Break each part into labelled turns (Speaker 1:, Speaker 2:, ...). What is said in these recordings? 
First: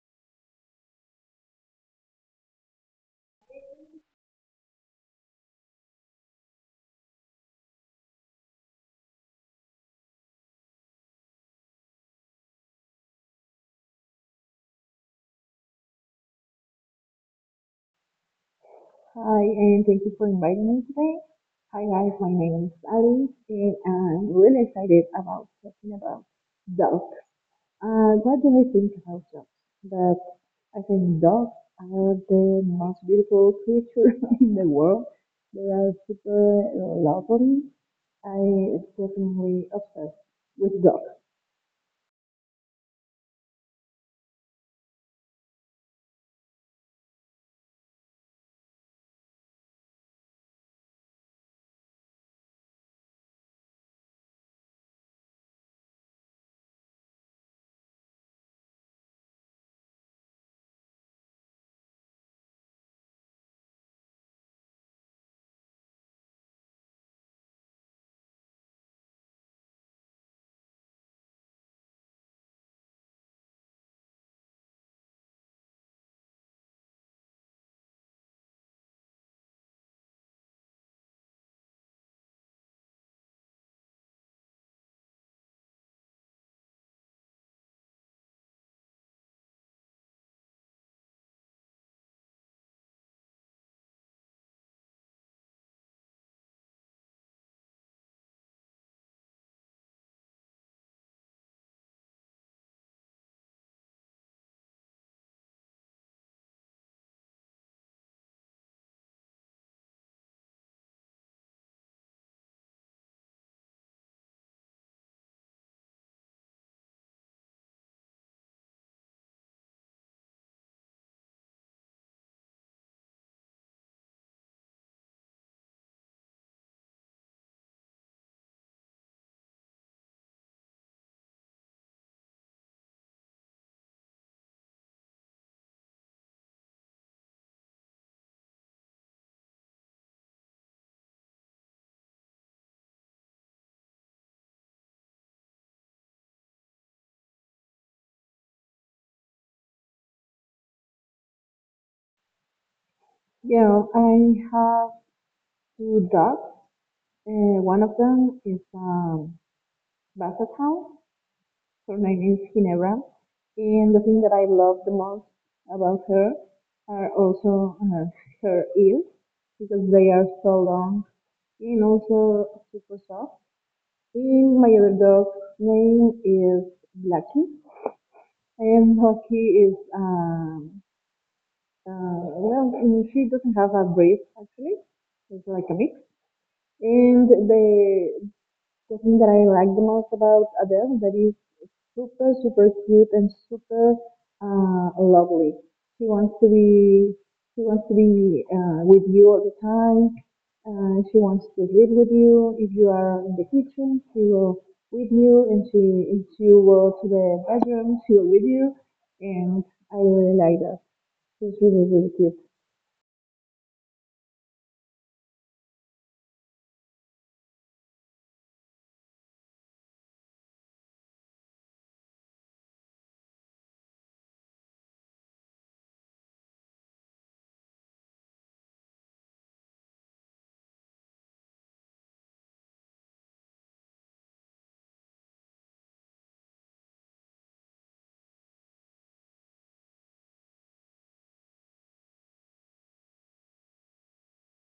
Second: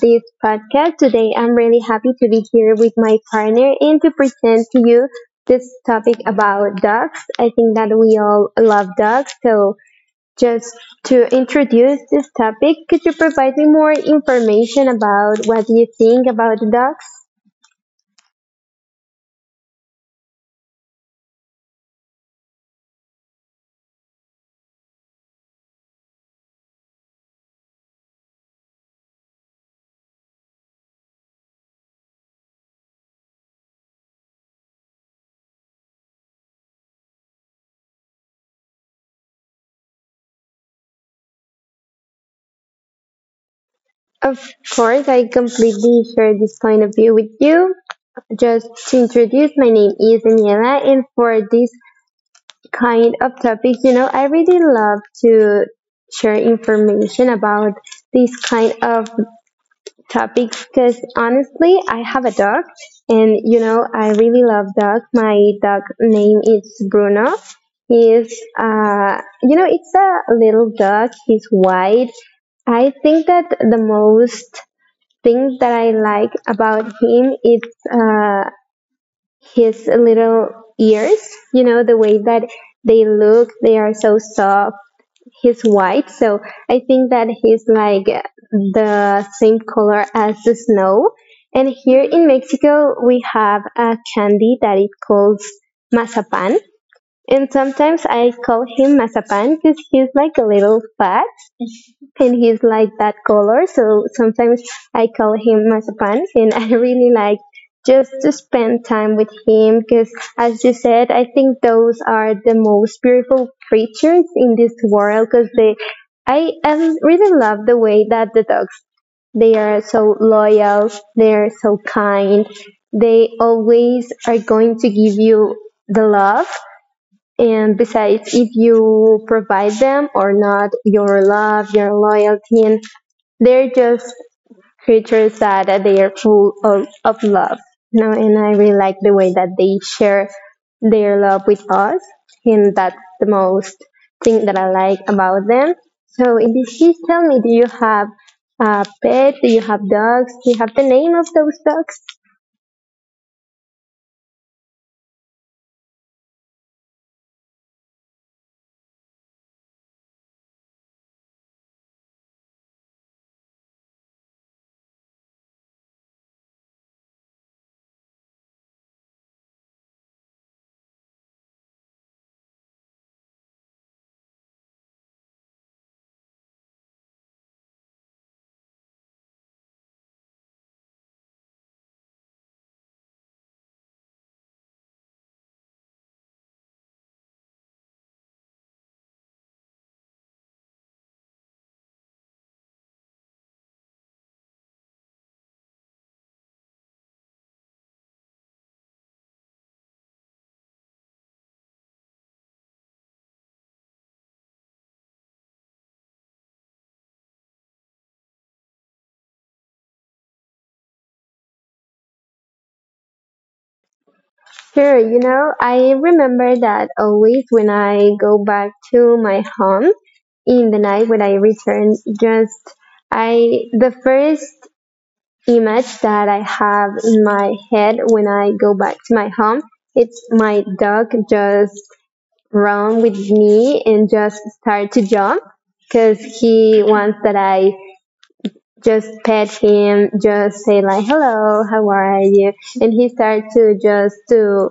Speaker 1: this podcast. Today, I'm really happy to be here with my partner and to present to you this topic about dogs. I think that we all love dogs. So, just to introduce this topic, could you provide me more information about what you think about dogs?
Speaker 2: Hi, and thank you for inviting me today. Hi guys, my name is Ali, and I'm really excited about talking about dogs. What do I think about dogs? That I think dogs are the most beautiful creature in the world. They are super lovely. I definitely obsessed with dogs.
Speaker 1: Of course, I completely share this point of view with you. Just to introduce, my name is Daniela, and for this kind of topics. You know, I really love to share information about these kind of topics because honestly, I have a dog and you know, I really love dogs. My dog name is Bruno. He is, you know, it's a little dog. He's white. I think that the most thing that I like about him is uh, his little ears, you know, the way that they look, they are so soft. He's white, so I think that he's like the same color as the snow. And here in Mexico we have a candy that it calls mazapan, and sometimes I call him mazapan because he's like a little fat and he's like that color. So sometimes I call him Mazapan, and I really like just to spend time with him because, as you said, I think those are the most beautiful creatures in this world because they. I really love the way that the dogs they are so loyal, they are so kind, they always are going to give you the love. And besides, if you provide them or not your love, your loyalty, and they're just creatures that they are full of love. No, and I really like the way that they share their love with us, and that's the most thing that I like about them. So, in this case, tell me, do you have a pet? Do you have dogs? Do you have the name of those dogs?
Speaker 2: Yeah, I have two dogs. One of them is Basset Hound, her name is Ginevra, and the thing that I love the most about her are also her ears because they are so long and also super soft. And my other dog's name is Blackie, and Blackie is she doesn't have a breed actually. It's like a mix. And the thing that I like the most about Adele that is super, super cute and super lovely. She wants to be she wants to be with you all the time. She wants to live with you. If you are in the kitchen, she will with you, and she if you go to the bedroom, she will with you. And I really like that. She's really, really cute.
Speaker 1: Sure, you know, I remember that always when I go back to my home in the night when I return, just I the first image that I have in my head when I go back to my home, it's my dog just run with me and just start to jump because he wants that I just pet him, just say like hello, how are you? And he starts to just to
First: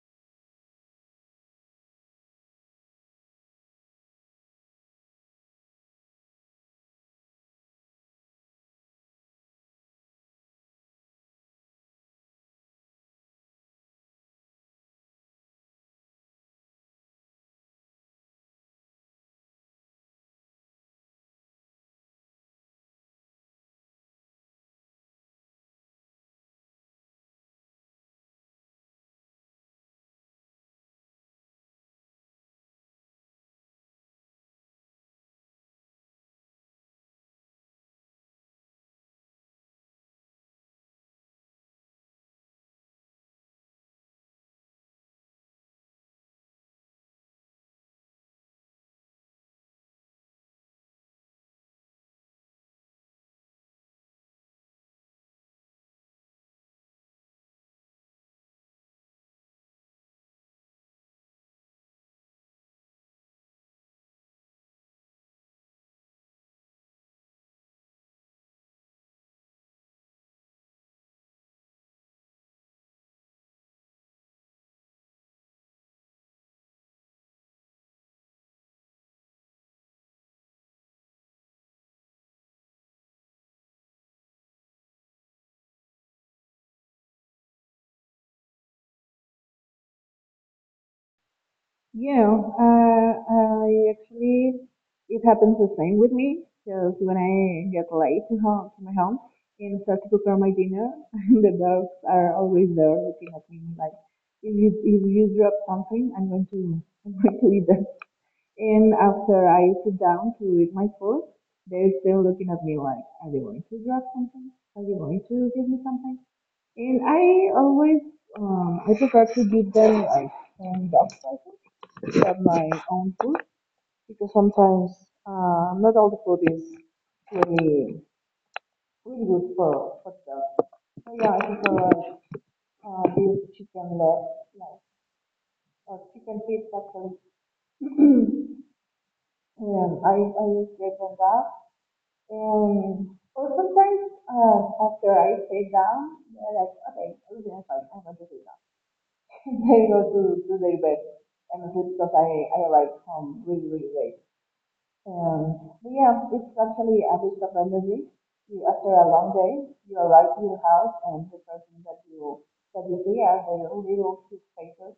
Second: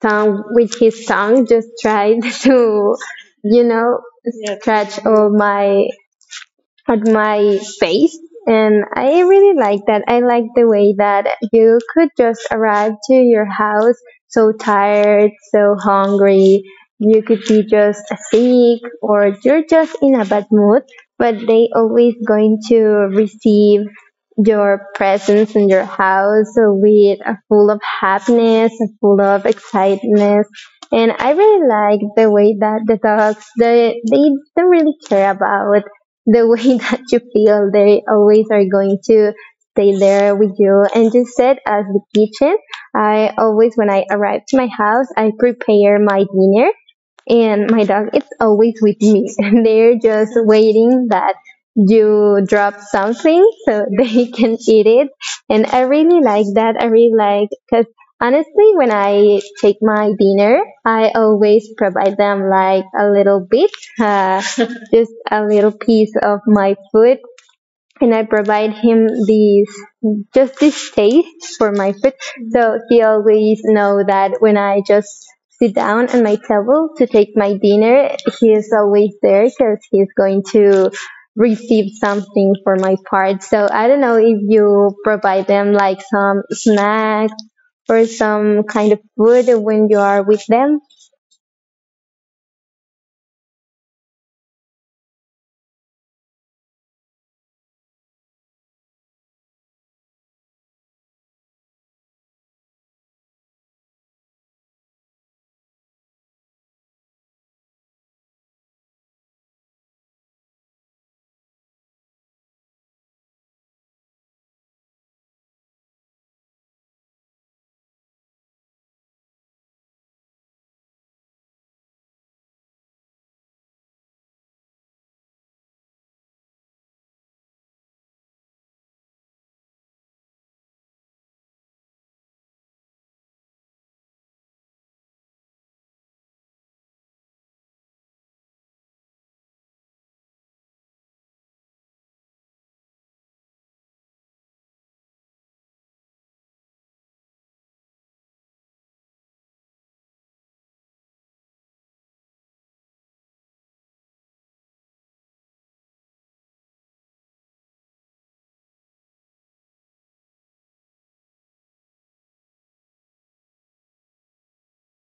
Speaker 1: tongue with his tongue, just tried to you know. Yes. Scratch all my at my face. And I really like that. I like the way that you could just arrive to your house so tired, so hungry. You could be just sick or you're just in a bad mood, but they always going to receive your presence in your house with a full of happiness, a full of excitement. And I really like the way that the dogs they don't really care about the way that you feel. They always are going to stay there with you. And you said as the kitchen, I always, when I arrive to my house, I prepare my dinner and my dog is always with me. They're just waiting that you drop something so they can eat it. And I really like that. I really like because honestly when I take my dinner, I always provide them like a little bit, uh, just a little piece of my food. And I provide him these, just this taste for my food. So he always know that when I just sit down at my table to take my dinner, he is always there because he's going to receive something for my part. So I don't know if you provide them like some snacks or some kind of food when you are with them.
Speaker 2: Yeah, I actually, it happens the same with me because when I get late to home, to my home and start to prepare my dinner, the dogs are always there looking at me like, if you drop something, I'm going to, I'm going to eat that. And after I sit down to eat my food, they're still looking at me like, are you going to grab something? Are you going to give me something? And I always, I prefer to give them like some dog presents than my own food because sometimes not all the food is really, really good for dogs. So yeah, I prefer this chicken leg, like, or chicken feet actually. And I use great on that. And well, sometimes after I sit down, they're like, okay, everything is fine, I'm going to sit down. And they go to their bed and sleep because I arrived home really, really late. And but yeah, it's actually a boost of energy. You, after a long day, you arrive to your house and the first thing that you see are their little cute faces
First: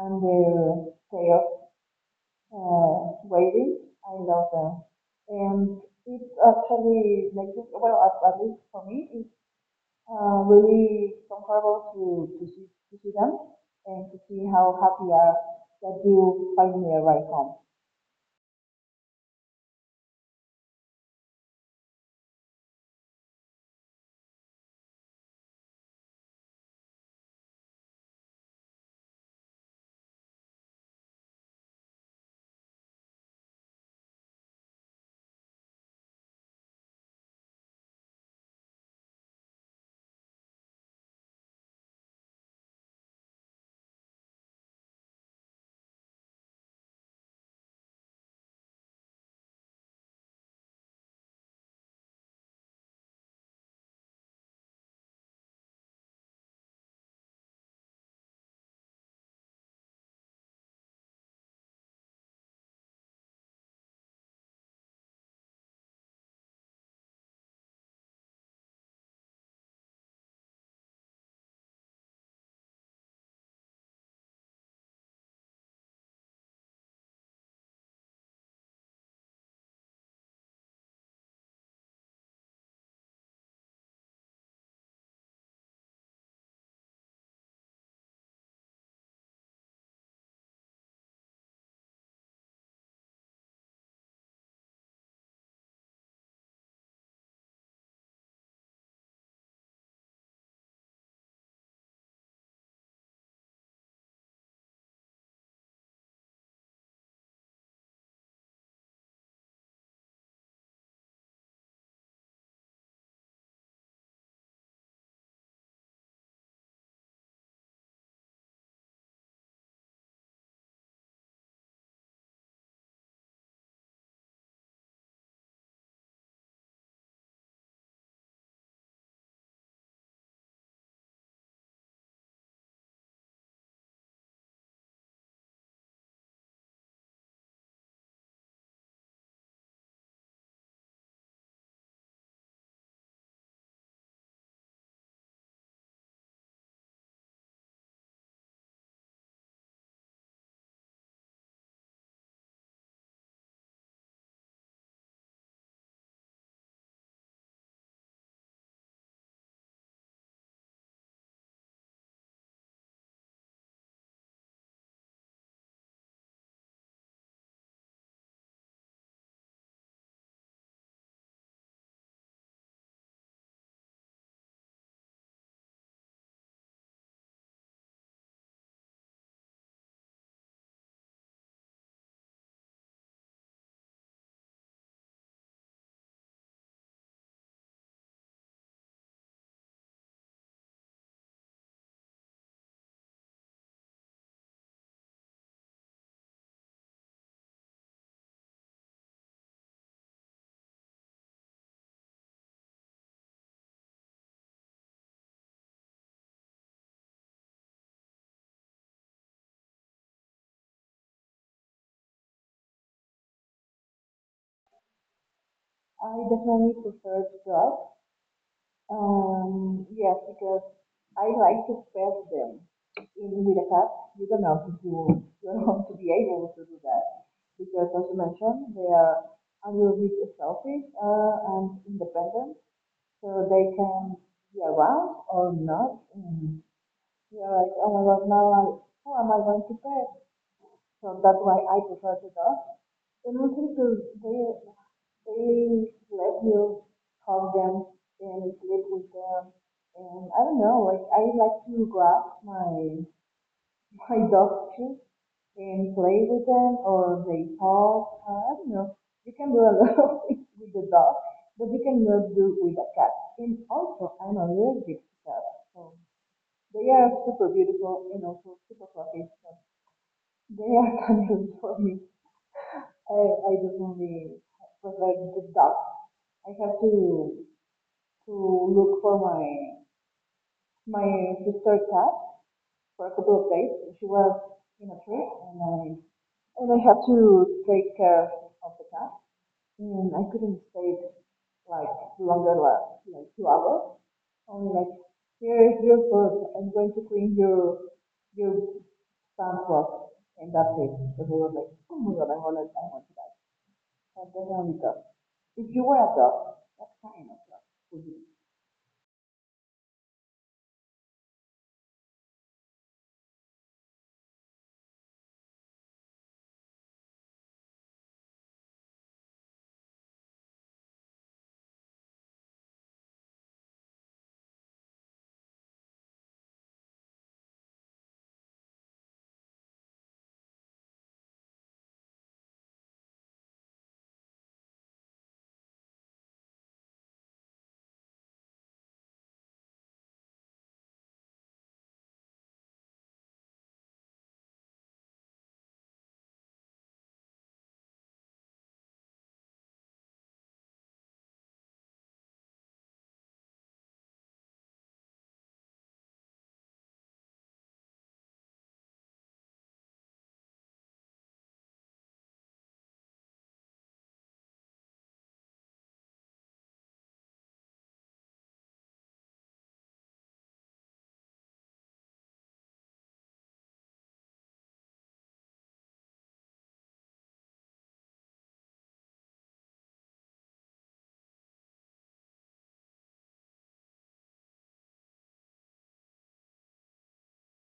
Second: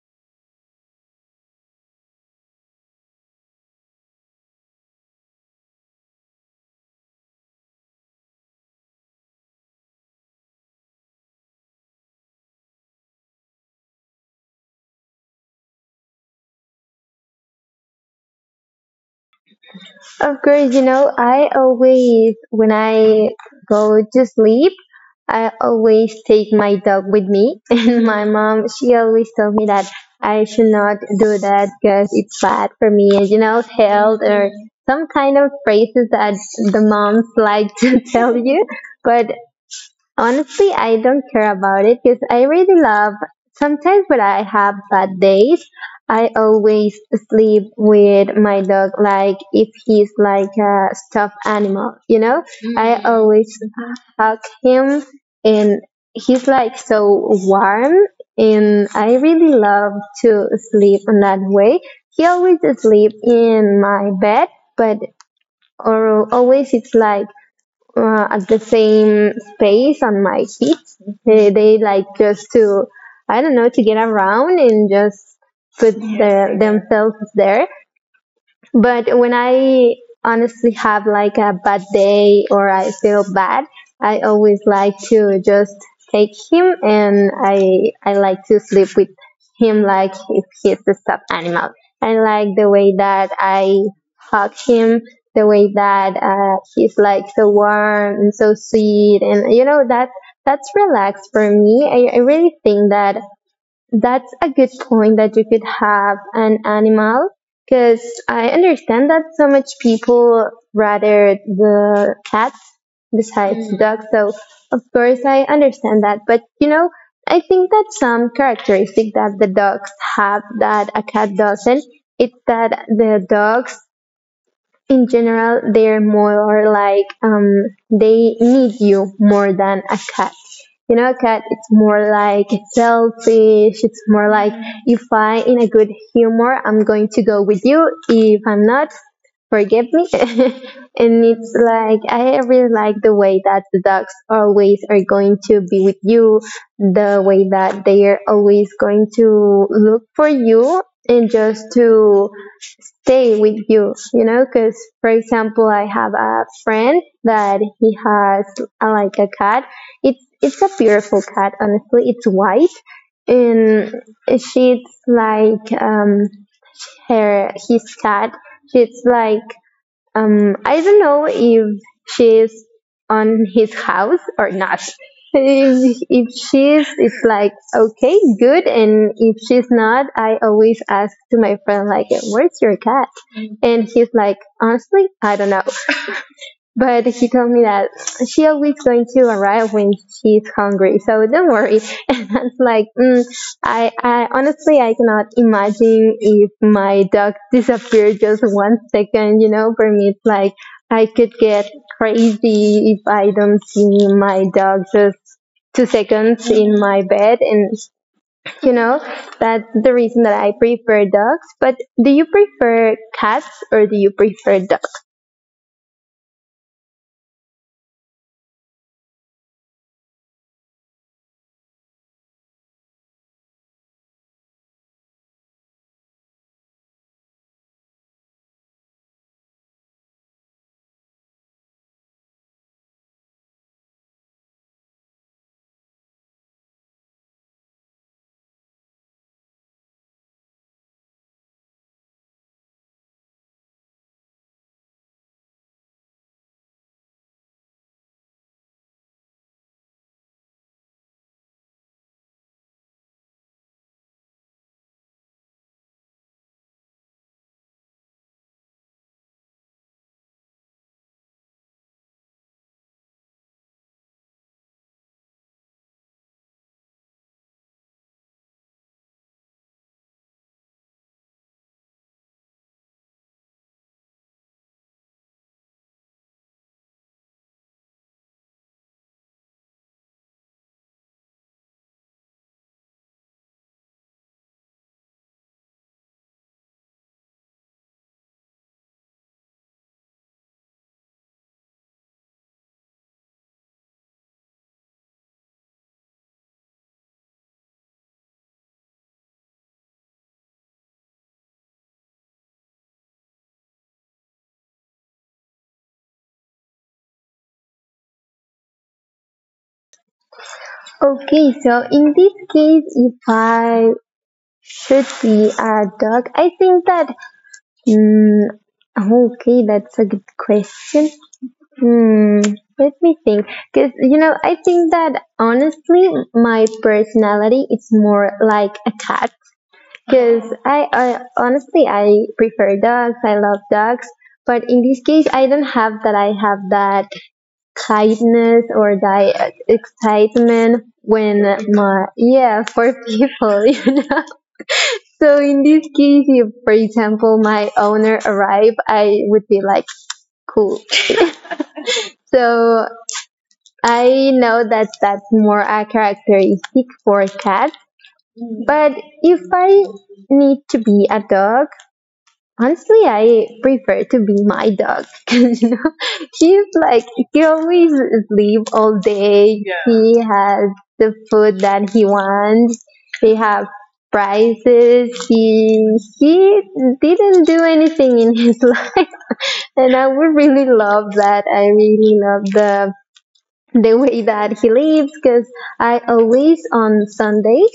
Speaker 2: and their tail waiting. I love them. And it's actually making, well, at least for me, it's really comfortable to see them and to see how happy are that you finally arrive home.
Speaker 1: Of course, you know, I always, when I go to sleep, I always take my dog with me. And my mom, she always told me that I should not do that because it's bad for me, and you know, health or some kind of phrases that the moms like to tell you. But honestly, I don't care about it because I really love. Sometimes when I have bad days, I always sleep with my dog like if he's like a stuffed animal, you know? I Mm. always hug him, and he's like so warm, and I really love to sleep in that way. He always sleep in my bed, but or always it's like at the same space on my feet. They like just to, I don't know, to get around and just put their, themselves there. But when I honestly have like a bad day or I feel bad, I always like to just take him, and I like to sleep with him like if he's a stuffed animal. I like the way that I hug him, the way that he's like so warm and so sweet, and you know that that's relaxed for me. I really think that that's a good point that you could have an animal because I understand that so much people rather the cats besides Mm. dogs. So of course I understand that, but you know, I think that some characteristic that the dogs have that a cat doesn't, it's that the dogs in general, they're more like they need you more than a cat. You know, a cat, it's more like selfish. It's more like if I in a good humor, I'm going to go with you. If I'm not, forgive me. And it's like I really like the way that the dogs always are going to be with you, the way that they are always going to look for you and just to stay with you, you know, because for example, I have a friend that he has like a cat. It's a beautiful cat, honestly. It's white, and she's like her his cat. She's like I don't know if she's on his house or not. If she's, it's like, okay, good. And if she's not, I always ask to my friend, like, where's your cat? And he's like, honestly, I don't know. But she told me that she always going to arrive when she's hungry, so don't worry. And I was like, mm, I honestly I cannot imagine if my dog disappeared just 1 second. You know, for me it's like I could get crazy if I don't see my dog just 2 seconds in my bed. And you know that's the reason that I prefer dogs. But do you prefer cats or do you prefer dogs?
Speaker 2: I definitely prefer to drive. Yes, because I like to pet them. In with a cat, you don't have to be able to do that because, as you mentioned, they are a little bit selfish and independent, so they can be around or not. And you're like, oh my god, who am I going to pet? So that's why I prefer the dog. And also because they let you help them and sleep with them. And I don't know, like I like to grab my my dog too and play with them or they talk. I don't know. You can do a lot of things with the dog, but you cannot do with a cat. And also, I'm allergic to cats, so they are super beautiful and also super fluffy. So they are kind of for me. I definitely prefer the dog. I have to look for my sister cat for a couple of days. She was in a trip, and I had to take care of the cat, and I couldn't stay like longer than like 2 hours. Only like here is your food. I'm going to clean your sandbox, and that's it. Because I was like, oh my god, I want to die. But then I only. If you were a dog, what kind of dog would you?
Speaker 1: Okay, so in this case, if I should be a dog, I think that. Mm, okay, that's a good question. Hmm, let me think. Because, you know, I think that honestly, my personality is more like a cat. Because I honestly, I prefer dogs, I love dogs. But in this case, I don't have that. I have that kindness or that excitement when my yeah for people you know. So in this case if for example my owner arrive, I would be like cool. So I know that that's more a characteristic for cats. But if I need to be a dog, honestly, I prefer to be my dog. 'Cause, you know, she's like he always sleep all day. Yeah. He has the food that he wants. He have prizes. He didn't do anything in his life, and I would really love that. I really love the way that he lives because I always on Sundays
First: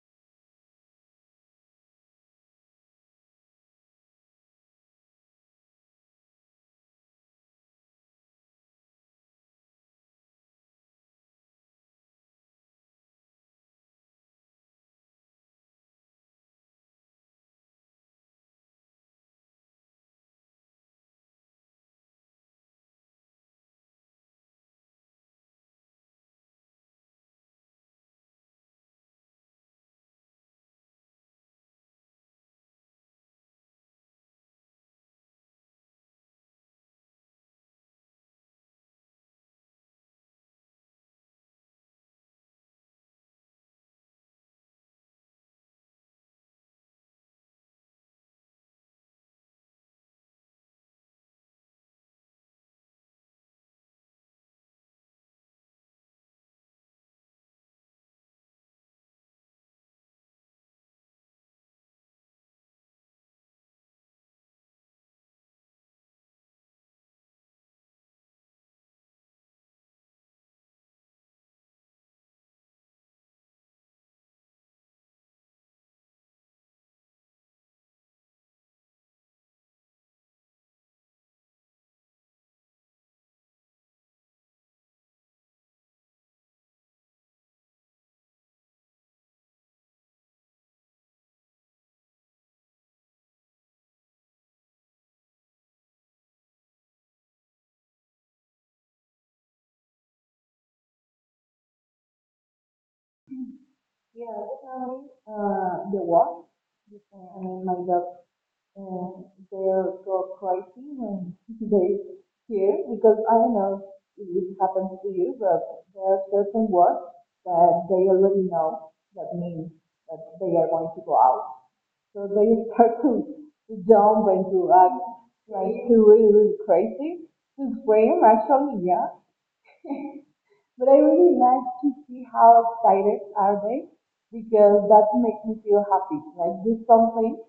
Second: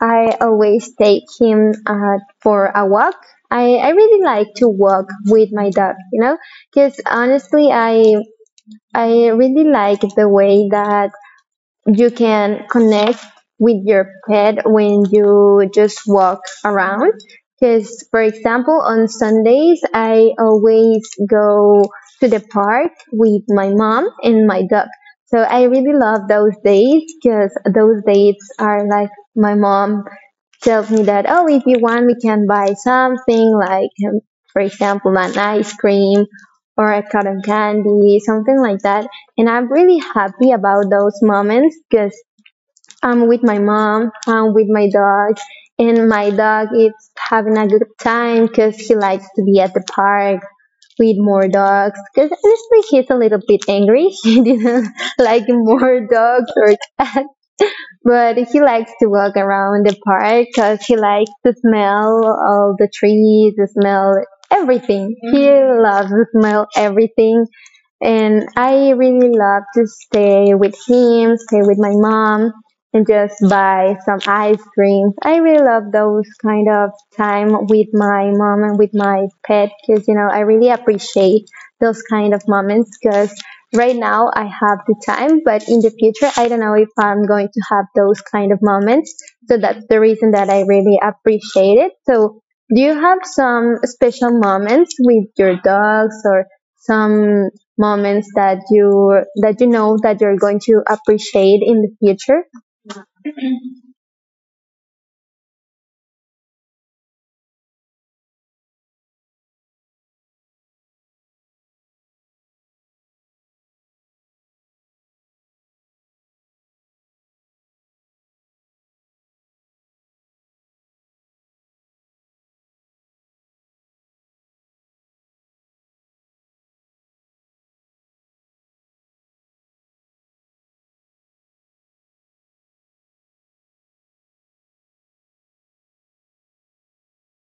Speaker 1: I always take him for a walk. I really like to walk with my dog, you know, because honestly I really like the way that you can connect with your pet when you just walk around. Because, for example, on Sundays, I always go to the park with my mom and my dog. So I really love those days because those days are like my mom tells me that, oh, if you want, we can buy something like, for example, an ice cream or a cotton candy, something like that. And I'm really happy about those moments because I'm with my mom, I'm with my dog, and my dog is having a good time because he likes to be at the park with more dogs because honestly he's a little bit angry. He didn't like more dogs or but he likes to walk around the park because he likes to smell all the trees, the smell everything. Mm-hmm. He loves to smell everything. And I really love to stay with him, stay with my mom, and just buy some ice cream. I really love those kind of time with my mom and with my pet because I really appreciate those kind of moments because right now I have the time, but in the future I don't know if I'm going to have those kind of moments. So that's the reason that I really appreciate it. So do you have some special moments with your dogs or some moments that you know that you're going to appreciate in the future?
Speaker 2: Yeah, definitely. The walk. I mean, my dog, uh, they go crazy when they hear because I don't know if it happens to you, but there are certain words that they already know that means that they are going to go out. So they start to jump and to act like to really, really crazy, to scream actually, yeah. But I really like to see how excited are they because that makes me feel happy. Like do something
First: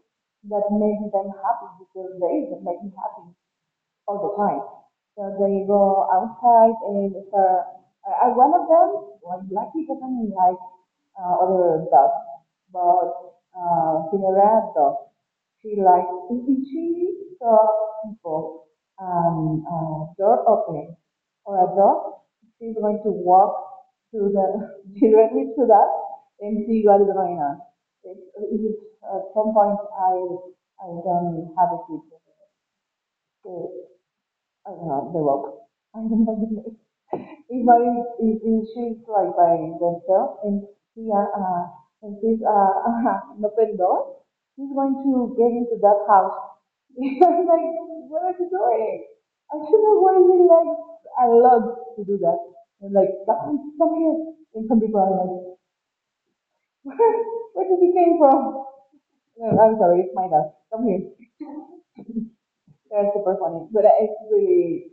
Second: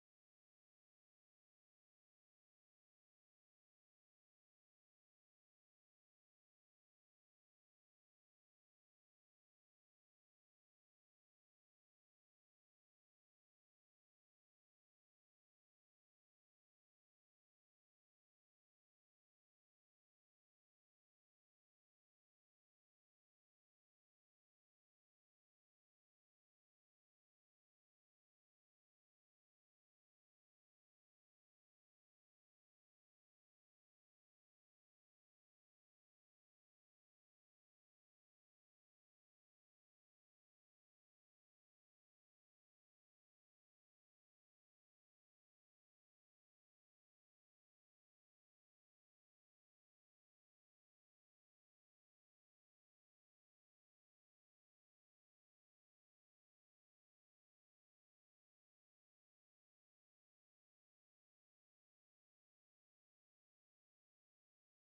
Speaker 2: that makes them happy because they that make me happy all the time. So they go outside and if, I one of them, like Blackie doesn't like other dogs, but Cinderella dog, she likes she saw people door opening or a dog, she's going to walk to the directly to that and see what is going on. It, it, at some point, I don't have a kid. So the rope. I don't know the name. If I, If she's like by themselves and she, uh, uh, she's, an open door, she's going to get into that house. I'm like, what are you doing? I should have worried like a lot to do that. And like, come here. And some people are like, where, where did you came from? No, I'm sorry, it's my dad. Come here. They're super funny, but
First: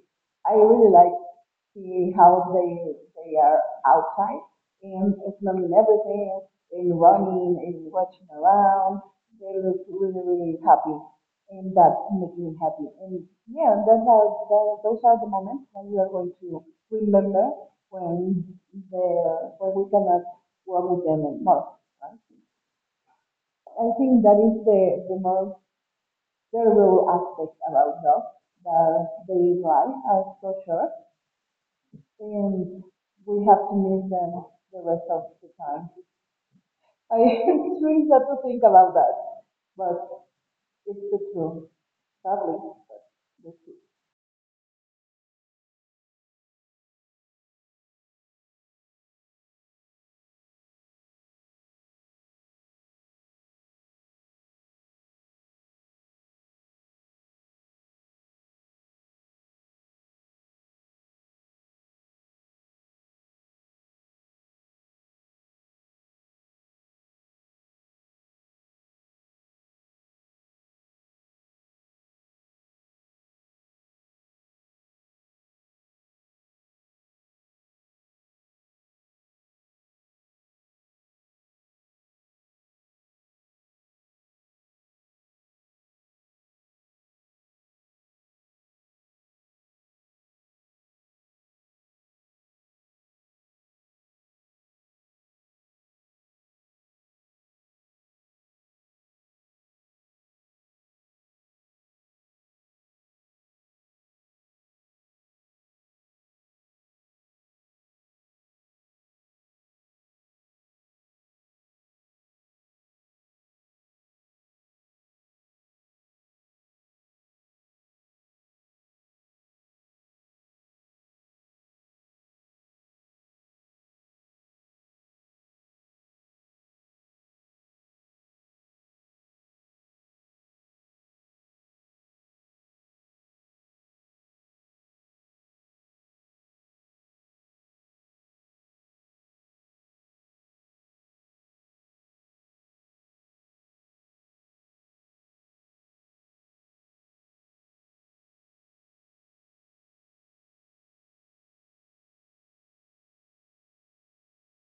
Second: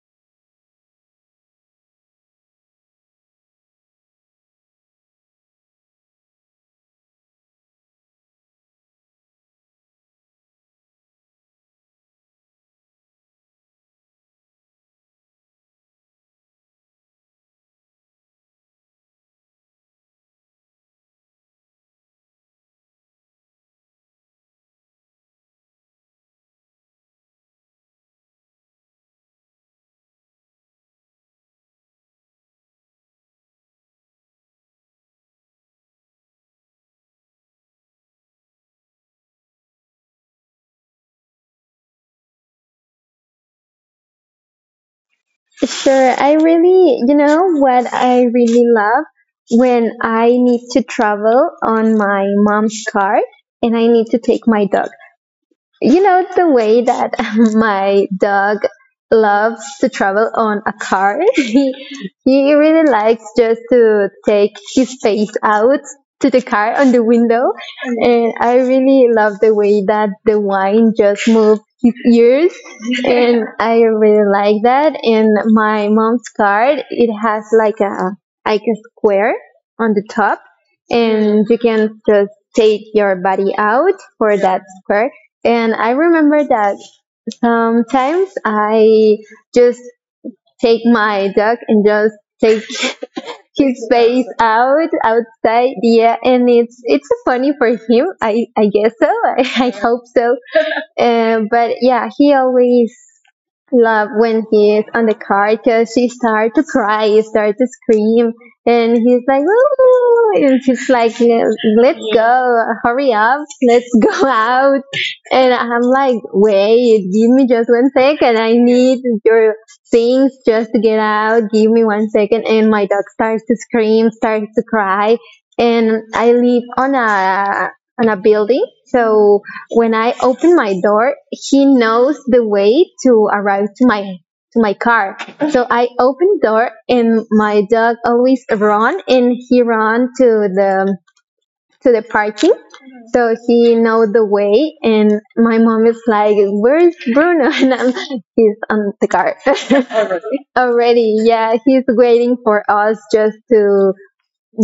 Speaker 2: I really like see how they are outside and smelling everything and running and watching around. They look really, really happy, and that makes me happy. And yeah, those are the moments that we are going to remember when the when we cannot work with them anymore. Right? I think that is the more there will aspects about jobs that they lie as for sure, and we have to miss them the rest of the time. I it's really sad to think about that, but it's the truth, sadly. But the truth.
Speaker 1: Sure. I really, you know, what I really love when I need to travel on my mom's car and I need to take my dog, you know the way that my dog loves to travel on a car. He really likes just to take his face out to the car on the window, and I really love the way that the wine just moves his ears. And I really like that. And my mom's car, it has like a square on the top, and you can just take your body out for that square. And I remember that sometimes I just take my dog and just take his face outside. Yeah, and it's funny for him. I guess so. I hope so. But yeah, he always love when he is on the car because she started to cry, he started to scream, and he's like, "Woo!" And she's like, "Let's go, hurry up, let's go out." And I'm like, "Wait, give me just 1 second. I need your things just to get out. Give me 1 second." And my dog starts to scream, starts to cry. And I live on a, building. So when I open my door, he knows the way to arrive to my car. So I open door and my dog always run and he run to the parking. So he know the way and my mom is like, "Where's Bruno?" And I'm he's on the car. Already, yeah, he's waiting for us just to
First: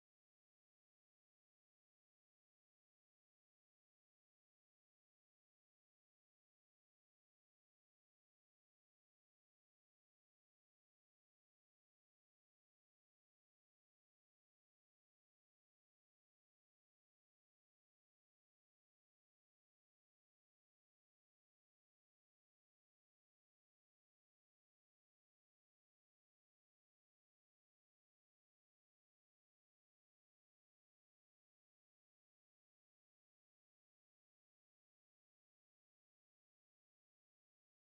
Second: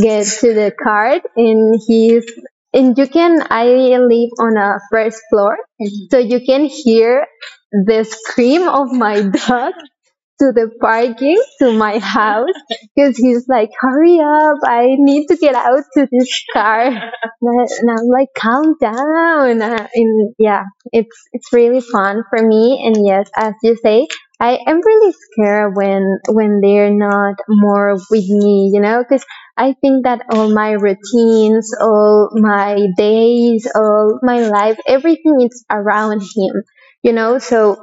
Speaker 1: get to the card. And he's and you can I live on a first floor, so you can hear the scream of my dog to the parking to my house because he's like, "Hurry up, I need to get out to this car." And I am like, "Calm down." And yeah, it's really fun for me. And yes, as you say, I am really scared when they're not more with me, you know, because I think that all my routines, all my days, all my life, everything is around him, you know, so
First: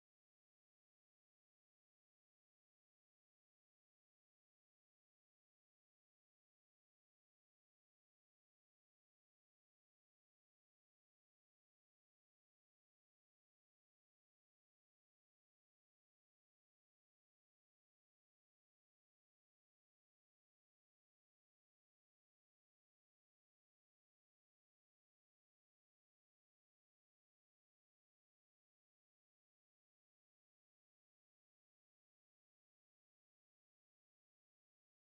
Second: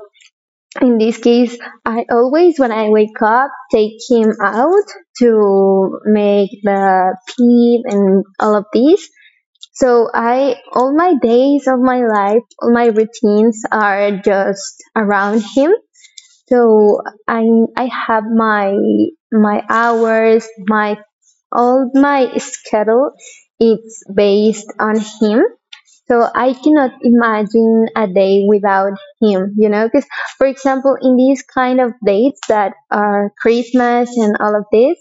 Speaker 1: in this case, I always, when I wake up, take him out to make the pee and all of this. So all my days of my life, all my routines are just around him. So I I have my hours, my all my schedule, it's based on him. So I cannot imagine a day without him, you know, because for example, in these kind of dates that are Christmas and all of this,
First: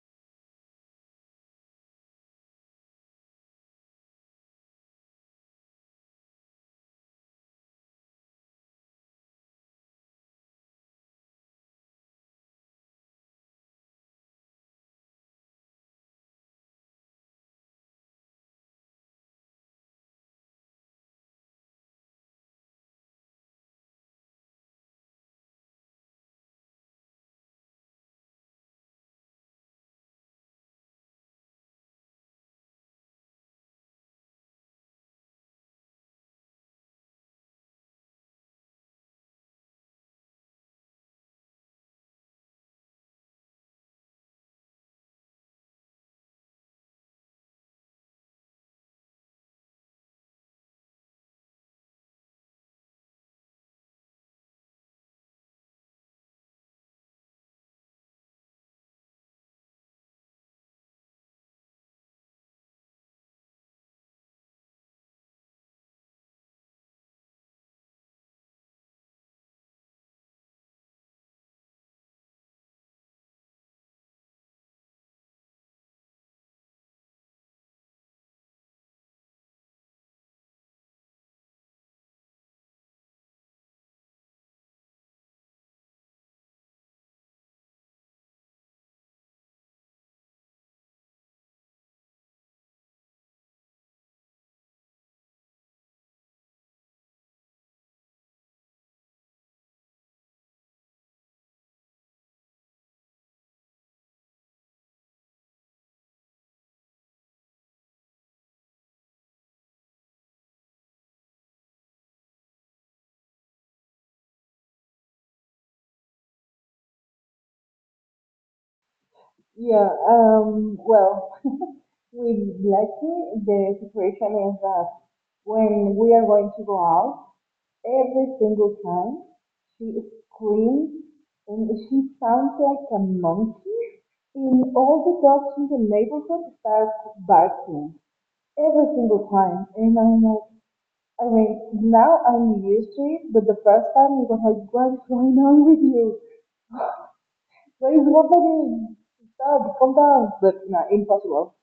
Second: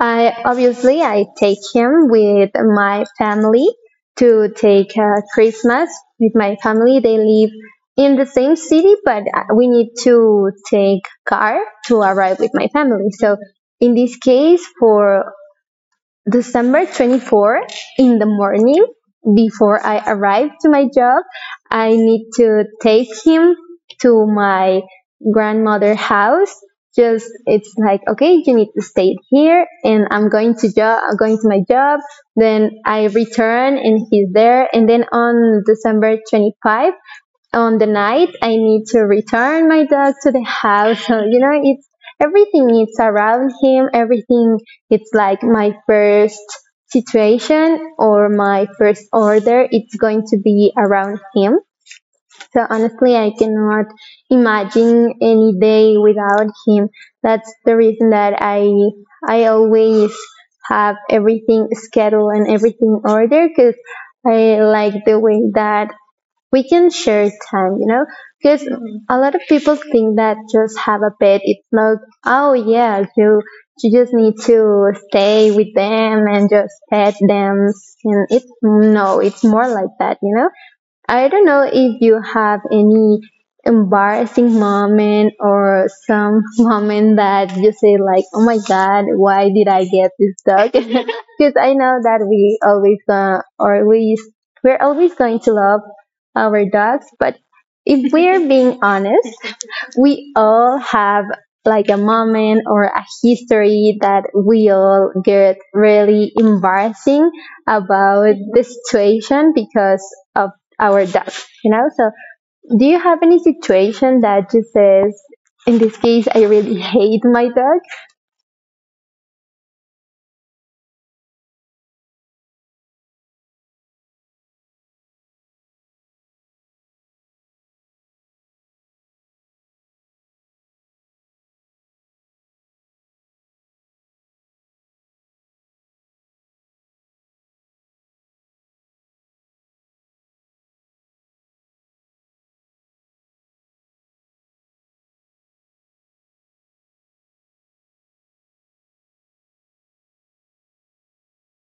Speaker 1: I obviously I take him with my family to take Christmas with my family. They live in the same city, but we need to take car to arrive with my family. So in this case, for December 24 in the morning, before I arrive to my job, I need to take him to my grandmother house. Just it's like, "Okay, you need to stay here, and I'm going to job, going to my job." Then I return, and he's there. And then on December 25, on the night I need to return my dog to the house. So, it's everything is around him. Everything it's like my first situation or my first order, it's going to be around him. So honestly I cannot imagine any day without him. That's the reason that I always have everything scheduled and everything ordered because I like the way that we can share time, you know, because a lot of people think that just have a pet, it's not, oh yeah, you just need to stay with them and just pet them. And it's, no, it's more like that, you know. I don't know if you have any embarrassing moment or some moment that you say like, "Oh my god, why did I get this dog?" Because I know that we always, or we're always going to love our dogs. But if we're being honest, we all have like a moment or a history that we all get really embarrassing about the situation because of our dogs, you know? So do you have any situation that just says in this case I really hate my dog?
Speaker 2: Yeah. Well, with Blackie, the situation is that when we are going to go out, every single time, she screamed, and she sounds like a monkey. And all the dogs in the neighborhood start barking every single time. And I'm like, I mean, now I'm used to it, but the first time it was like, what's going on with you? What is happening? Stop, calm down. But no, impossible.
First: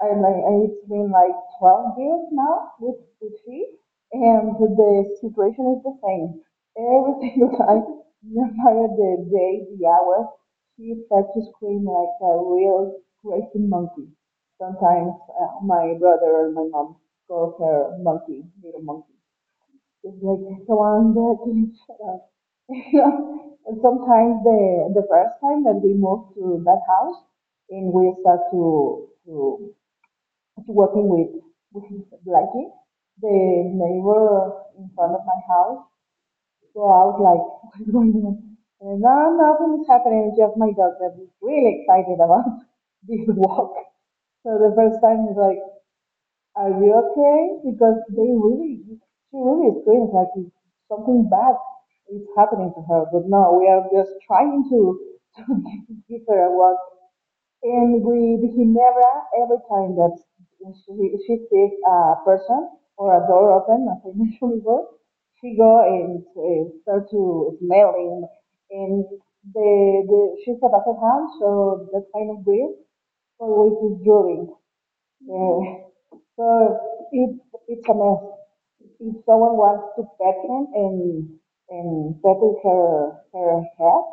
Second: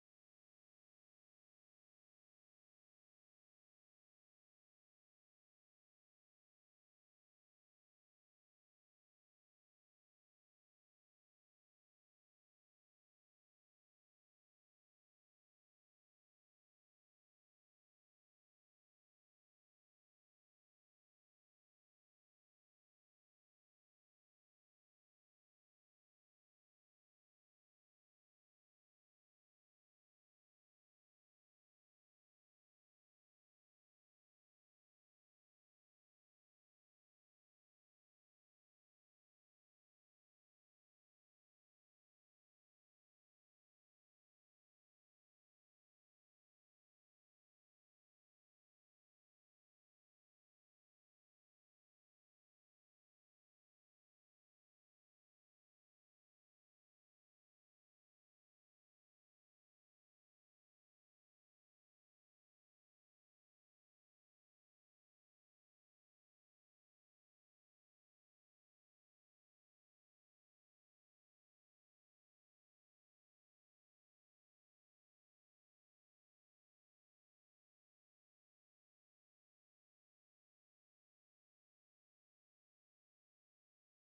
Speaker 2: I like it's been like 12 years now with sushi, and the situation is the same. Every single time, no matter the day, the hour, she starts to scream like a real crazy monkey. Sometimes my brother or my mom calls her monkey, little monkey. It's like Yolanda, can you shut up? And sometimes the first time that we moved to that house and we start to working with Blackie, the neighbor in front of my house. So I was like, what is going on? And no, nothing is happening. Just my dog that is really excited about this walk. So the first time he's like, are you okay? Because she really screams like it's something bad is happening to her. But no, we are just trying to, to give her a walk. And with Ginebra, every time that she, she sees a person or a door open, as I mentioned before, she go and start to smelling. And the she's a basset hound, so that kind of breed always is drooling. Uh, So it's it's a mess. If someone wants to pet him and settle her head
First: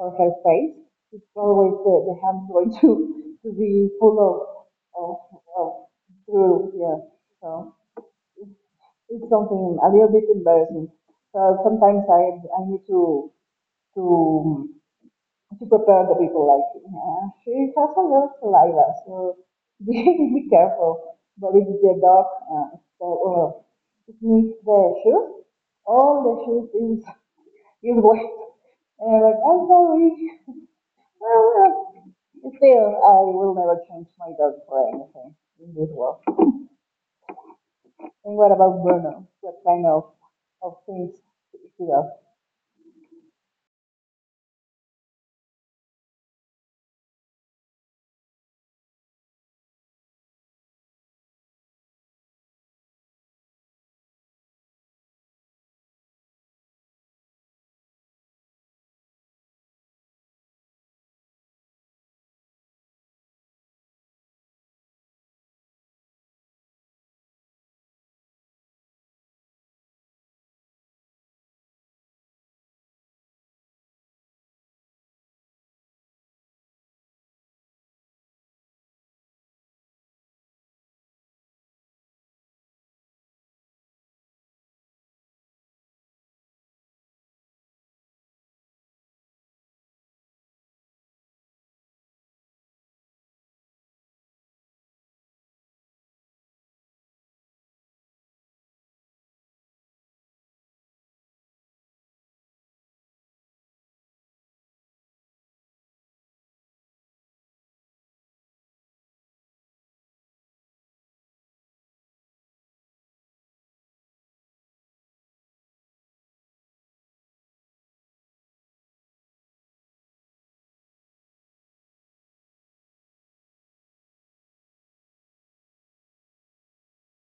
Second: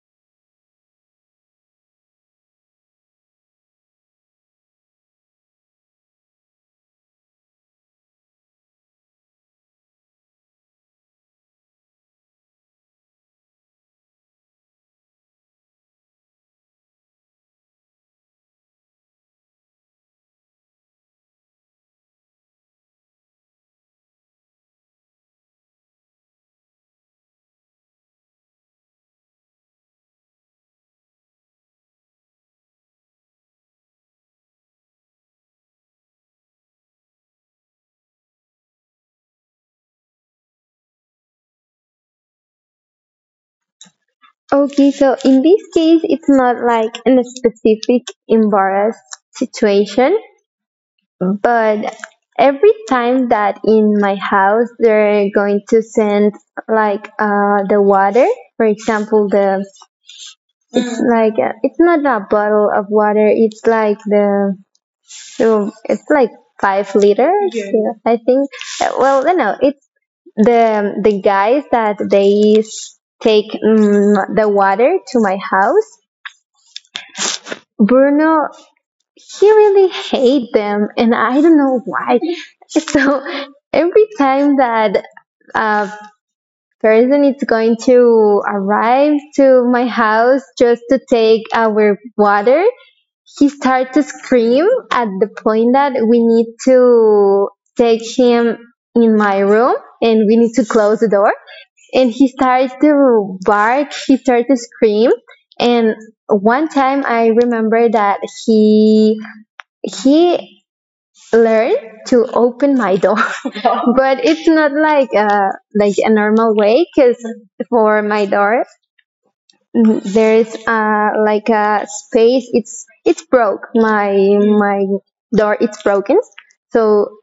Speaker 2: or her face, it's always the hand's going to be full of of, of drool. Yeah. So it's something a little bit embarrassing. So sometimes I need to to prepare the people like she has a lot of saliva, so be, be careful. But if the dog sniff the shoes, all the shoes is wet. And like, I'm sorry. Well, well, still, I will never change my dog for anything in this world. And what about Bruno? What kind of things he does?
Speaker 1: Okay, so in this case it's not like in a specific embarrassed situation, but every time that in my house they're going to send like the water, for example the like it's not a bottle of water, it's like the, so it's like 5 liters. Yeah. Yeah, I think. Well you know it's the guys that they take the water to my house. Bruno, he really hate them and I don't know why. So every time that a person is going to arrive to my house just to take our water, he starts to scream at the point that we need to take him in my room, and we need to close the door, and he starts to bark, he starts to scream. And one time I remember that he he learn to open my door. But it's not like like a normal way because for my door, there is like a space, it's broke my door, it's broken. So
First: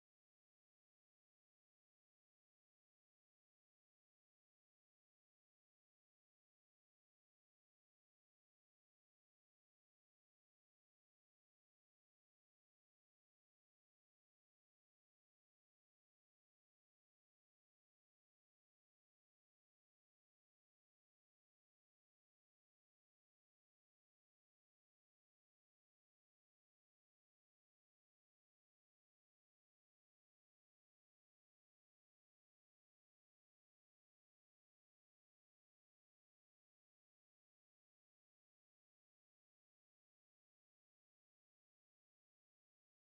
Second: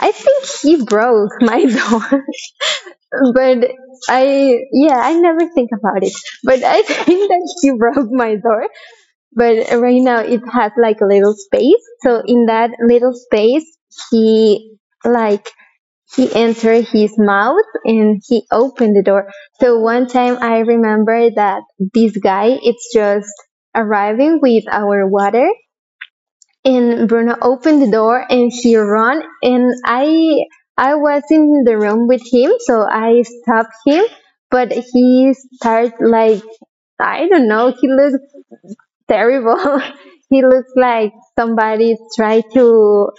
Speaker 1: I think he broke my door. But I yeah I never think about it, but I think that he broke my door. But right now it has like a little space. So in that little space, he like he entered his mouth and he opened the door. So one time I remember that this guy it's just arriving with our water, and Bruno opened the door and he ran and I was in the room with him, so I stopped him, but he started like, I don't know, he looked terrible. He looks like somebody tried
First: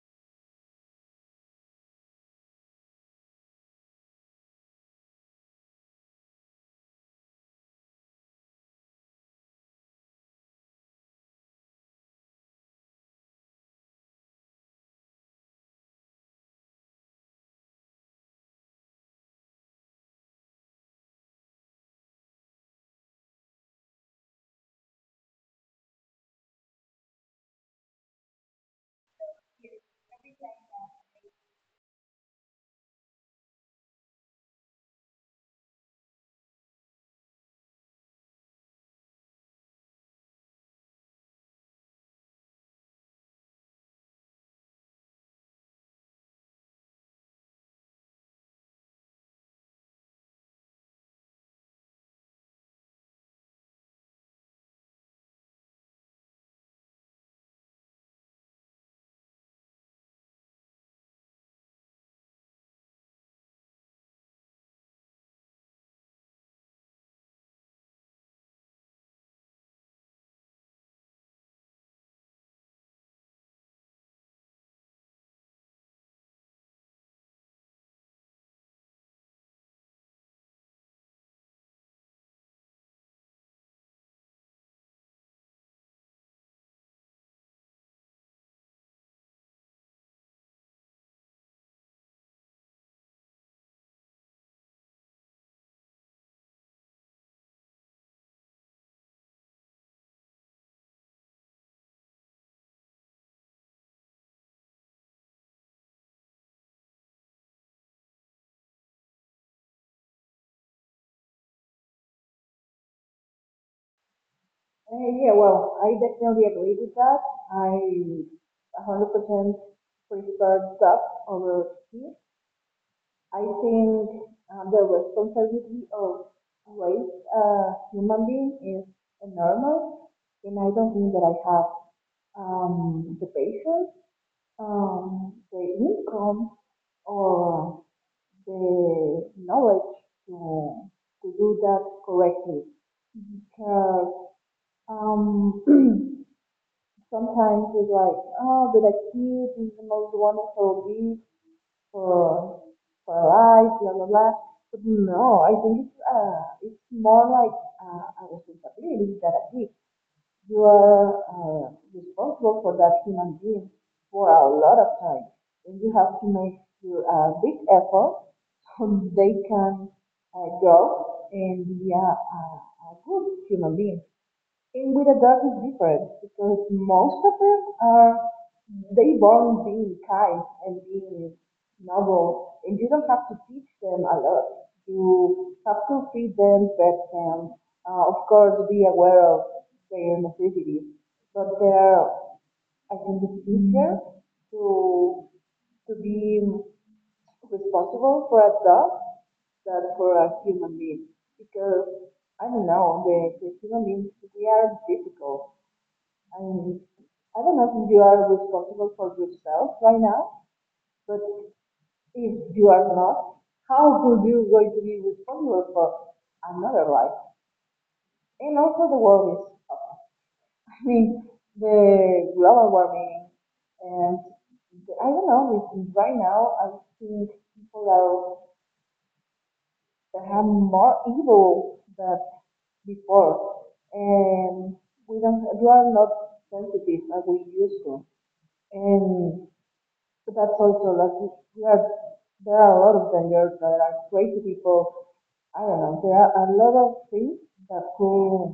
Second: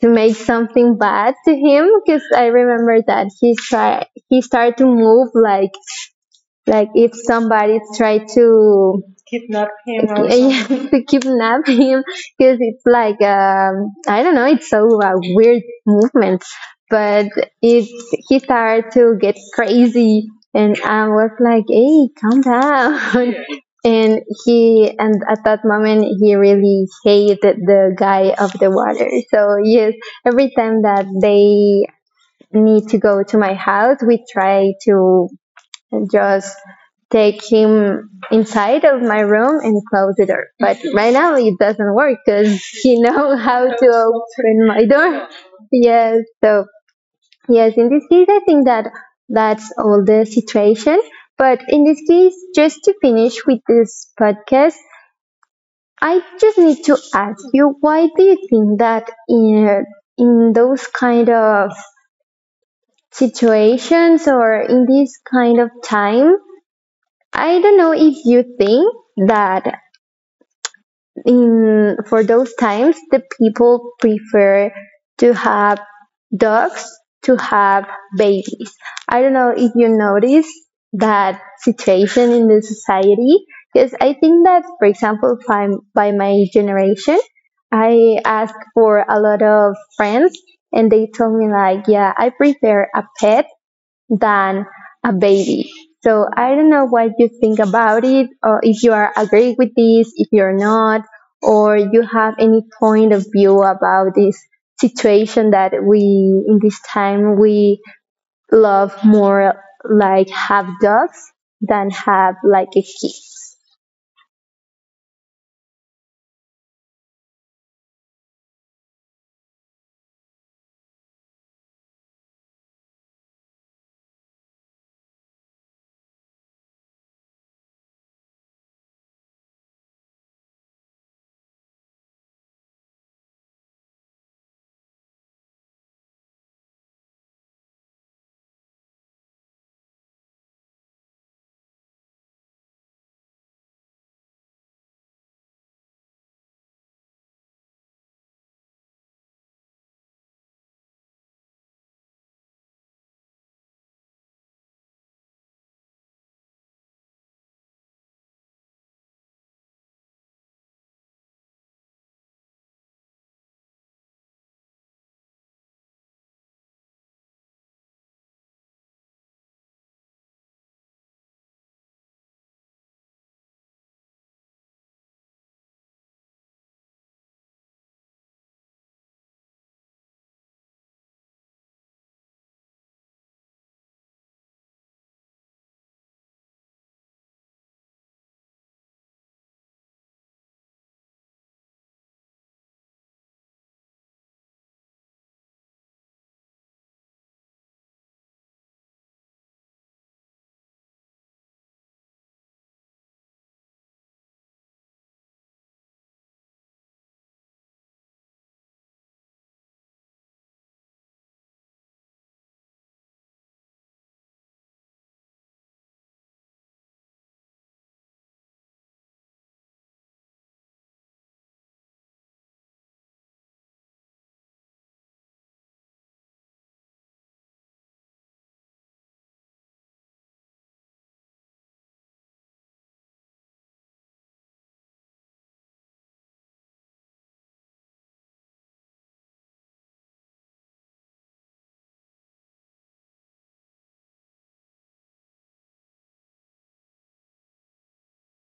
Speaker 1: to make something bad to him because I remember that he started to move like if somebody tried to kidnap him or yeah, to kidnap him because it's like I don't know, it's so weird movement. But it he started to get crazy, and I was like, "Hey, calm down." And he and at that moment he really hated the guy of the water. So yes, every time that they need to go to my house, we try to and just take him inside of my room and close the door. But right now it doesn't work because he knows how to open my door. Yes, so yes, in this case I think that that's all the situation. But in this case, just to finish with this podcast, I just need to ask you, why do you think that in those kind of situations or in this kind of time, I don't know if you think that in for those times the people prefer to have dogs to have babies? I don't know if you notice that situation in the society because I think that for example by my generation, I asked for a lot of friends and they told me like, "Yeah, I prefer a pet than a baby." So I don't know what you think about it, or if you are agree with this, if you're not, or you have any point of view about this situation, that we in this time we love more like have dogs than have like a kids.
Speaker 2: Yeah, well, I definitely agree with that. I 100% prefer dog over tea. I think the responsibility of raise a human being is enormous, and I don't think that I have the patience, the income, or the knowledge to, to do that correctly. Because um, sometimes it's like, oh, but like you, this is the most wonderful gift for for life, blah blah blah. But no, I think it's more like a responsibility that a gift. You are responsible for that human being for a lot of time, and you have to make a big effort so they can grow and be a good human being. And with adults it's different because most of them are they born being kind and being noble and you don't have to teach them a lot. You have to feed them, pet them, of course be aware of their necessities. But they're I think it's easier to to be responsible for a dog than for a human being because I don't know the human beings we are difficult. I mean, I don't know if you are responsible for yourself right now, but if you are not, how could you going to be responsible for another life? And also the world is, I mean, the global warming and the I don't know. If right now, I think people are that have more evil than before, and we are not sensitive as we used to, and so that's also like we are there are a lot of dangers that are crazy people. I don't know. There are a lot of things that could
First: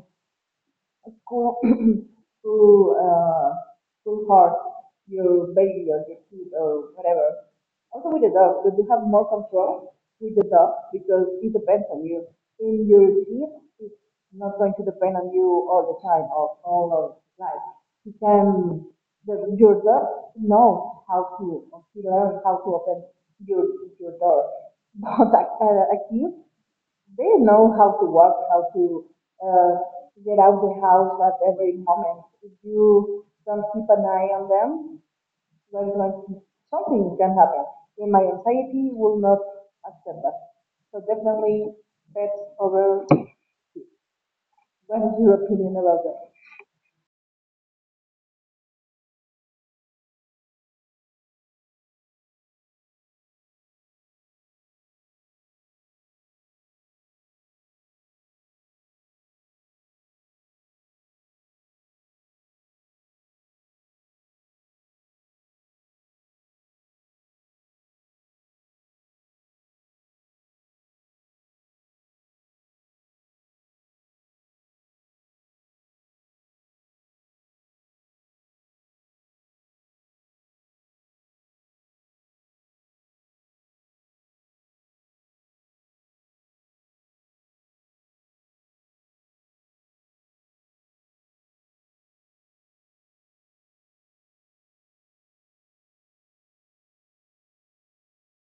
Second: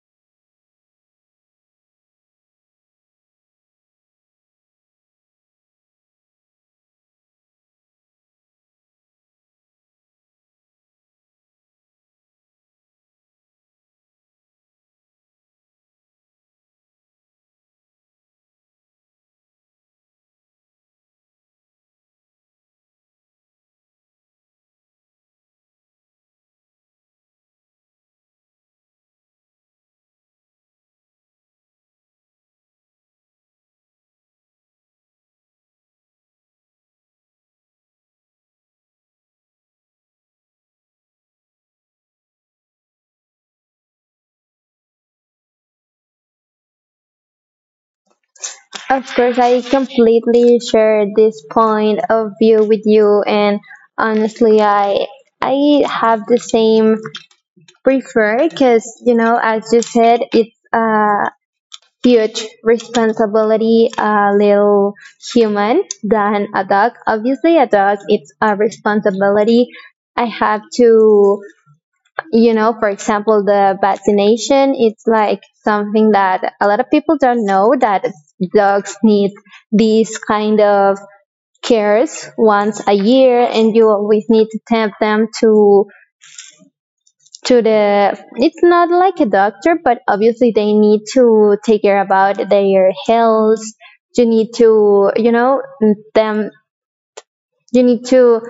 Speaker 2: Go uh go hard your baby or your kid or whatever. Also with the dog, but you have more control with the dog because it depends on you. In your kid, it's not going to depend on you all the time or all of life. He can your dog knows how to or he learns how to open your your door. But a kid they know how to work, how to uh, get out the house at every moment. If you don't keep an eye on them, well, like, something can happen. In my anxiety, will not accept that. So definitely, pets over. What is your opinion about that?
Speaker 1: Of course, I completely share this point of view with you, and honestly, I have the same prefer because you know as you said it's a huge responsibility, a little human than a dog. Obviously a dog it's a responsibility. I have to, for example the vaccination, it's like something that a lot of people don't know, that dogs need these kind of cares once a year, and you always need to tempt them to the, it's not like a doctor, but obviously they need to take care about their health. You need to, you know them, you need to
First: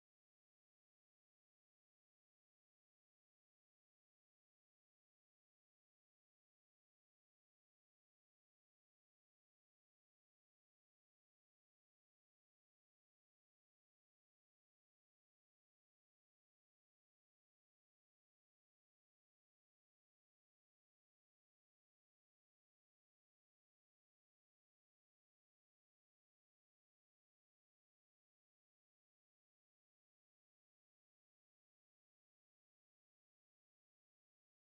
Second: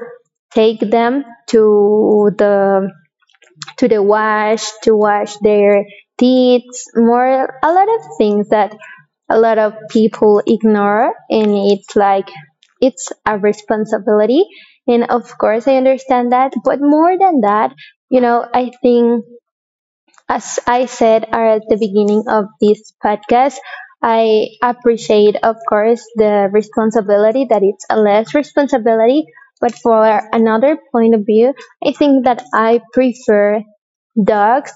Speaker 1: take them to the to the wash to wash their teeth, more a lot of things that a lot of people ignore, and it's like it's a responsibility. And of course I understand that, but more than that, I think as I said at the beginning of this podcast, I appreciate, of course, the responsibility that it's a less responsibility. But for another point of view, I think that I prefer dogs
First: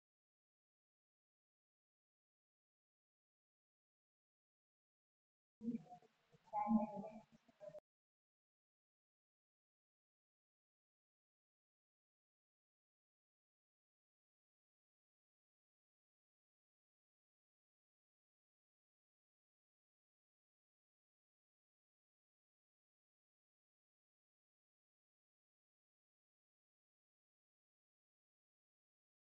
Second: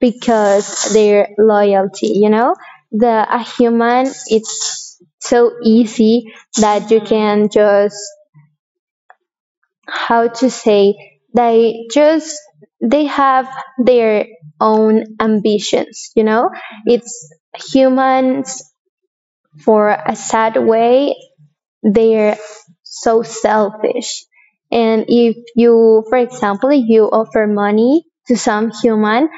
Speaker 1: because their loyalty, you know, the a human, it's so easy that you can just how to say, they just they have their own ambitions, you know, it's humans for a sad way, they're so selfish. And if you for example you offer money to some human,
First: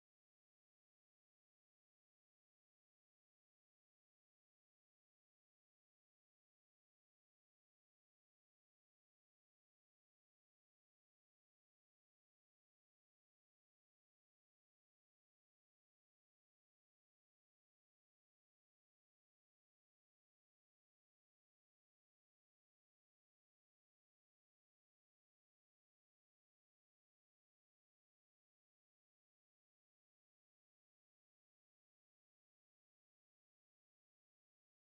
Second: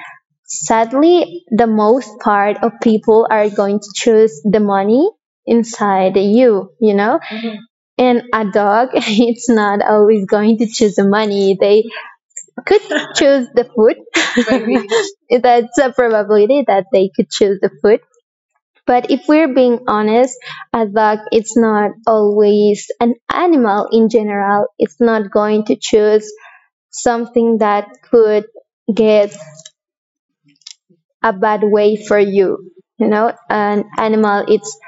Speaker 1: sadly, the most part of people are going to choose the money inside you, you know? Mm-hmm. And a dog, it's not always going to choose the money. They could choose the food. That's a probability that they could choose the food. But if we're being honest, a dog, it's not always an animal in general, it's not going to choose something that could get a bad way for you. You know, an animal, it's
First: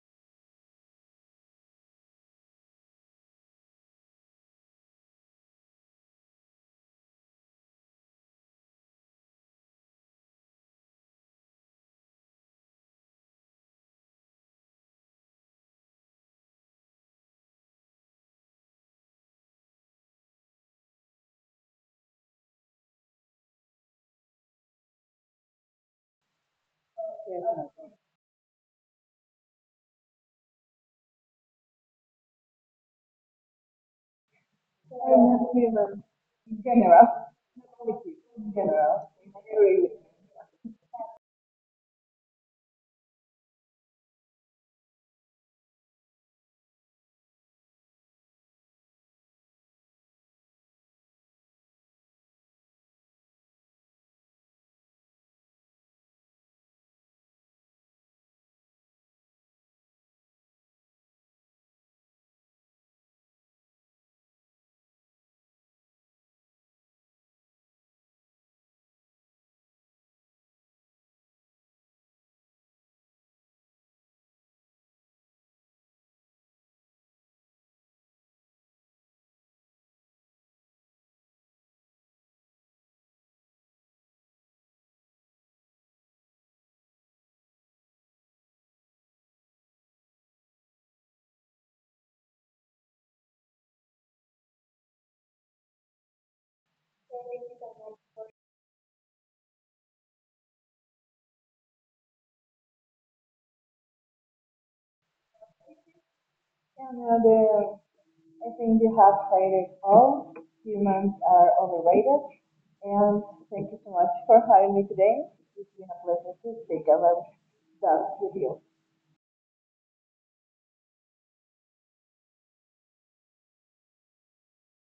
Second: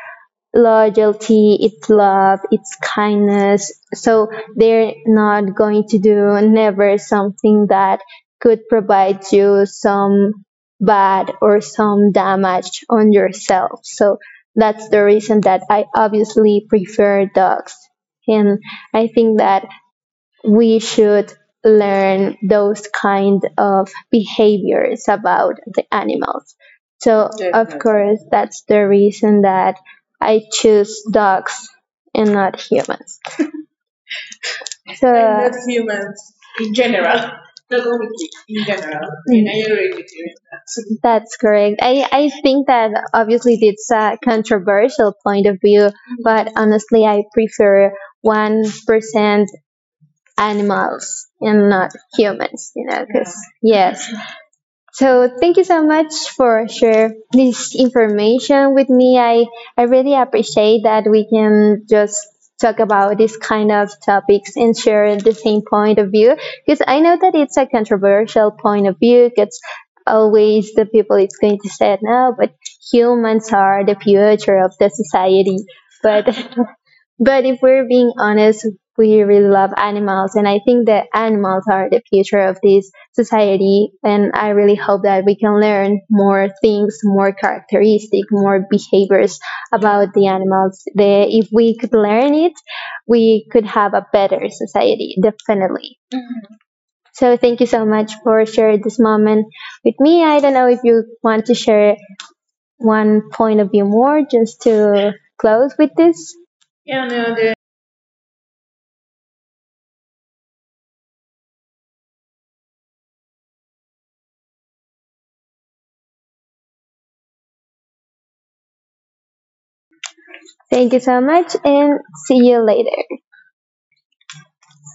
Speaker 1: loyalty, it's love, it's kindness. So they're not going to do never something that could provide you some bad or some damage on yourself. So that's the reason that I obviously prefer dogs. And I think that we should learn those kind of behaviors about the animals. So of,
Speaker 2: Yes,
Speaker 1: definitely,
Speaker 2: ma'am.
Speaker 1: course, that's the reason that I choose dogs and not humans. So
Speaker 2: I'm not
Speaker 1: and not
Speaker 2: sure,
Speaker 1: humans
Speaker 2: in
Speaker 1: in
Speaker 2: general,
Speaker 1: general.
Speaker 2: not
Speaker 1: Not
Speaker 2: only
Speaker 1: only
Speaker 2: kids,
Speaker 1: kids,
Speaker 2: in
Speaker 1: in general.
Speaker 2: general. I
Speaker 1: And I
Speaker 2: agree with
Speaker 1: agree
Speaker 2: you.
Speaker 1: with you in that. That's correct. I think that obviously it's a controversial point of view, but honestly, I prefer 1% animals and not humans, you know, because, yeah. Yes. So thank you so much for share this information with me. I really appreciate that we can just talk about these kind of topics and share the same point of view because I know that it's a controversial point of view because always the people it's going to say no, but humans are the future of the society. But but if we're being honest, we really love animals, and I think that animals are the future of this society. And I really hope that we can learn more things, more characteristic, more behaviors about the animals. The, if we could learn it, we could have a better society, definitely. Mhm. So thank you so much for sharing this moment with me. I don't know if you want to share one point of view more just to close with this.
Speaker 2: Yeah,
Speaker 1: Yeah,
Speaker 2: no,
Speaker 1: no, the.
Speaker 2: the I think you have said it all humans are overrated. And thank you so much for having me today. It's been a pleasure to speak about that with you.
Speaker 1: Thank you so much, and see you later.